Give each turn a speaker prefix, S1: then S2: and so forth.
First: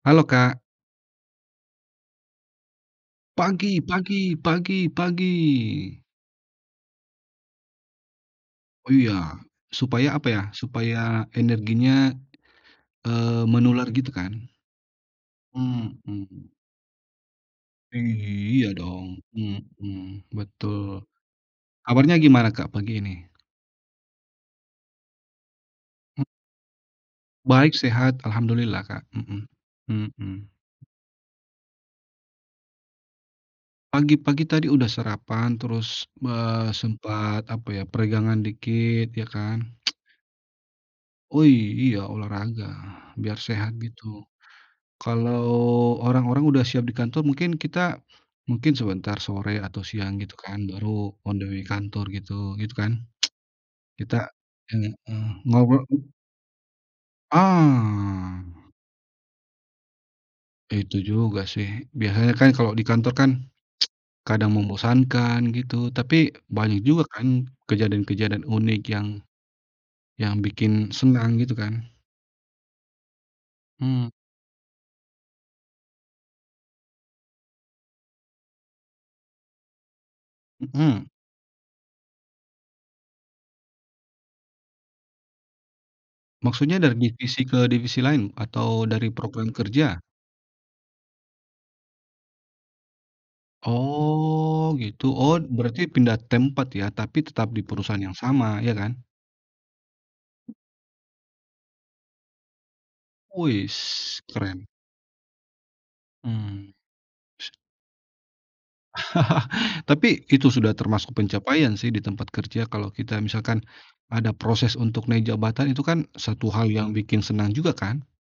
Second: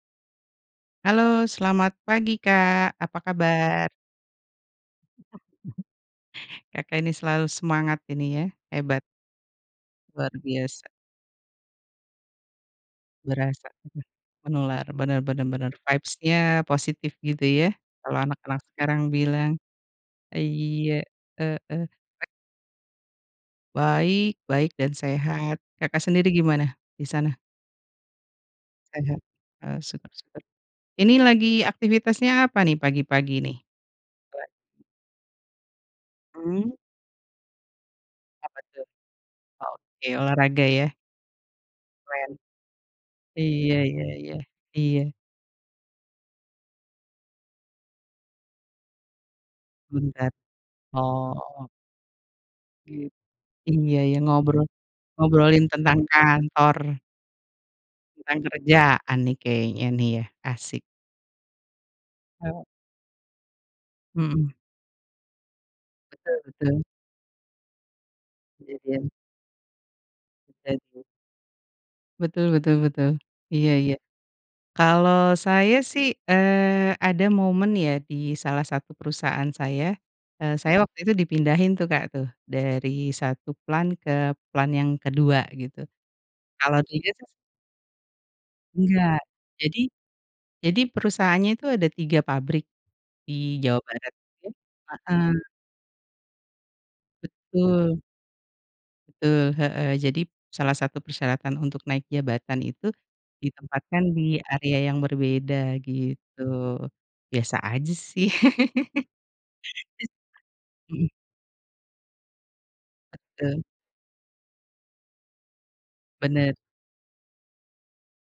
S1: Halo, Kak.
S2: Halo selamat pagi Kak, apa
S1: Pagi
S2: kabar?
S1: pagi pagi pagi.
S2: Kakak ini selalu semangat ini ya,
S1: Oh,
S2: hebat.
S1: iya, supaya apa
S2: Luar
S1: ya,
S2: biasa.
S1: supaya energinya, eee,
S2: Berasa
S1: menular gitu kan.
S2: menular, bener bener bener
S1: Mhm.
S2: vibes-nya positif gitu ya,
S1: I
S2: kalau anak-anak
S1: iya
S2: sekarang
S1: dong,
S2: bilang.
S1: mhm,
S2: Iya,
S1: betul.
S2: heeh.
S1: Awalnya gimana Kak pagi ini?
S2: Baik baik dan sehat. Kakak
S1: Mmm.
S2: sendiri gimana disana?
S1: Baik, sehat, alhamdulillah, Kak.
S2: Sehat?
S1: Mhm
S2: Oh, syukur syukur.
S1: mhm.
S2: Ini lagi aktivitasnya apa nih pagi-pagi nih,
S1: Pagi-pagi
S2: Mbak?
S1: tadi udah sarapan terus,
S2: Hmm.
S1: eee, sempat, apa ya, peregangan
S2: Apa tuh?
S1: dikit ya kan.
S2: Oke, olahraga ya.
S1: Oh iy iya
S2: Keren,
S1: olahraga biar sehat
S2: iya
S1: gitu.
S2: iya iya, iya.
S1: Kalau orang-orang udah siap di kantor mungkin kita, mungkin sebentar sore atau siang
S2: Sebentar?
S1: gitu kan baru on the way
S2: Oh.
S1: kantor gitu, gitu kan?
S2: Iya, iya
S1: Kita
S2: iya ngobrol,
S1: heeh,
S2: ngobrolin
S1: ngobro
S2: tentang kantor. Tentang
S1: Ah.
S2: kerjaan nih kayaknya nih ya, asyik.
S1: Itu juga sih, biasanya kan
S2: He
S1: kalau di kantor kan
S2: Mhm.
S1: kadang membosankan gitu, tapi
S2: Betul betul.
S1: banyak juga kan kejadian-kejadian unik yang,
S2: Kejadian.
S1: yang
S2: Nah
S1: bikin
S2: itu.
S1: senang gitu kan?
S2: Betul betul betul, iya iya.
S1: Mmm.
S2: Kalau saya sih, eee, ada momen ya di salah satu perusahaan saya, eee, saya waktu
S1: Mhm.
S2: itu dipindahin tuh Kak tuh dari 1 plant ke plant yang kedua gitu, kalau
S1: Maksudnya dari
S2: 3 sih
S1: divisi ke divisi lain atau dari
S2: Enggak.
S1: program
S2: Jadi,
S1: kerja?
S2: jadi perusahaannya itu ada 3 pabrik, di Jawa Barat,
S1: Oh
S2: [unintelligible]
S1: gitu. Oh
S2: heeh.
S1: berarti pindah tempat ya tapi tetap di perusahaan
S2: Betul.
S1: yang sama, iya kan?
S2: Betul, heeh, jadi salah satu persyaratan untuk naik jabatan itu, ditempatkan
S1: Weis
S2: di
S1: keren.
S2: area yang berbeda gitu.
S1: Hmm.
S2: Biasa aja sih,
S1: Tapi itu sudah
S2: bisa mhm.
S1: termasuk pencapaian sih di tempat kerja kalau kita
S2: Betul.
S1: misalkan, ada proses untuk naik jabatan, itu kan 1
S2: Bener.
S1: hal yang bikin senang juga kan?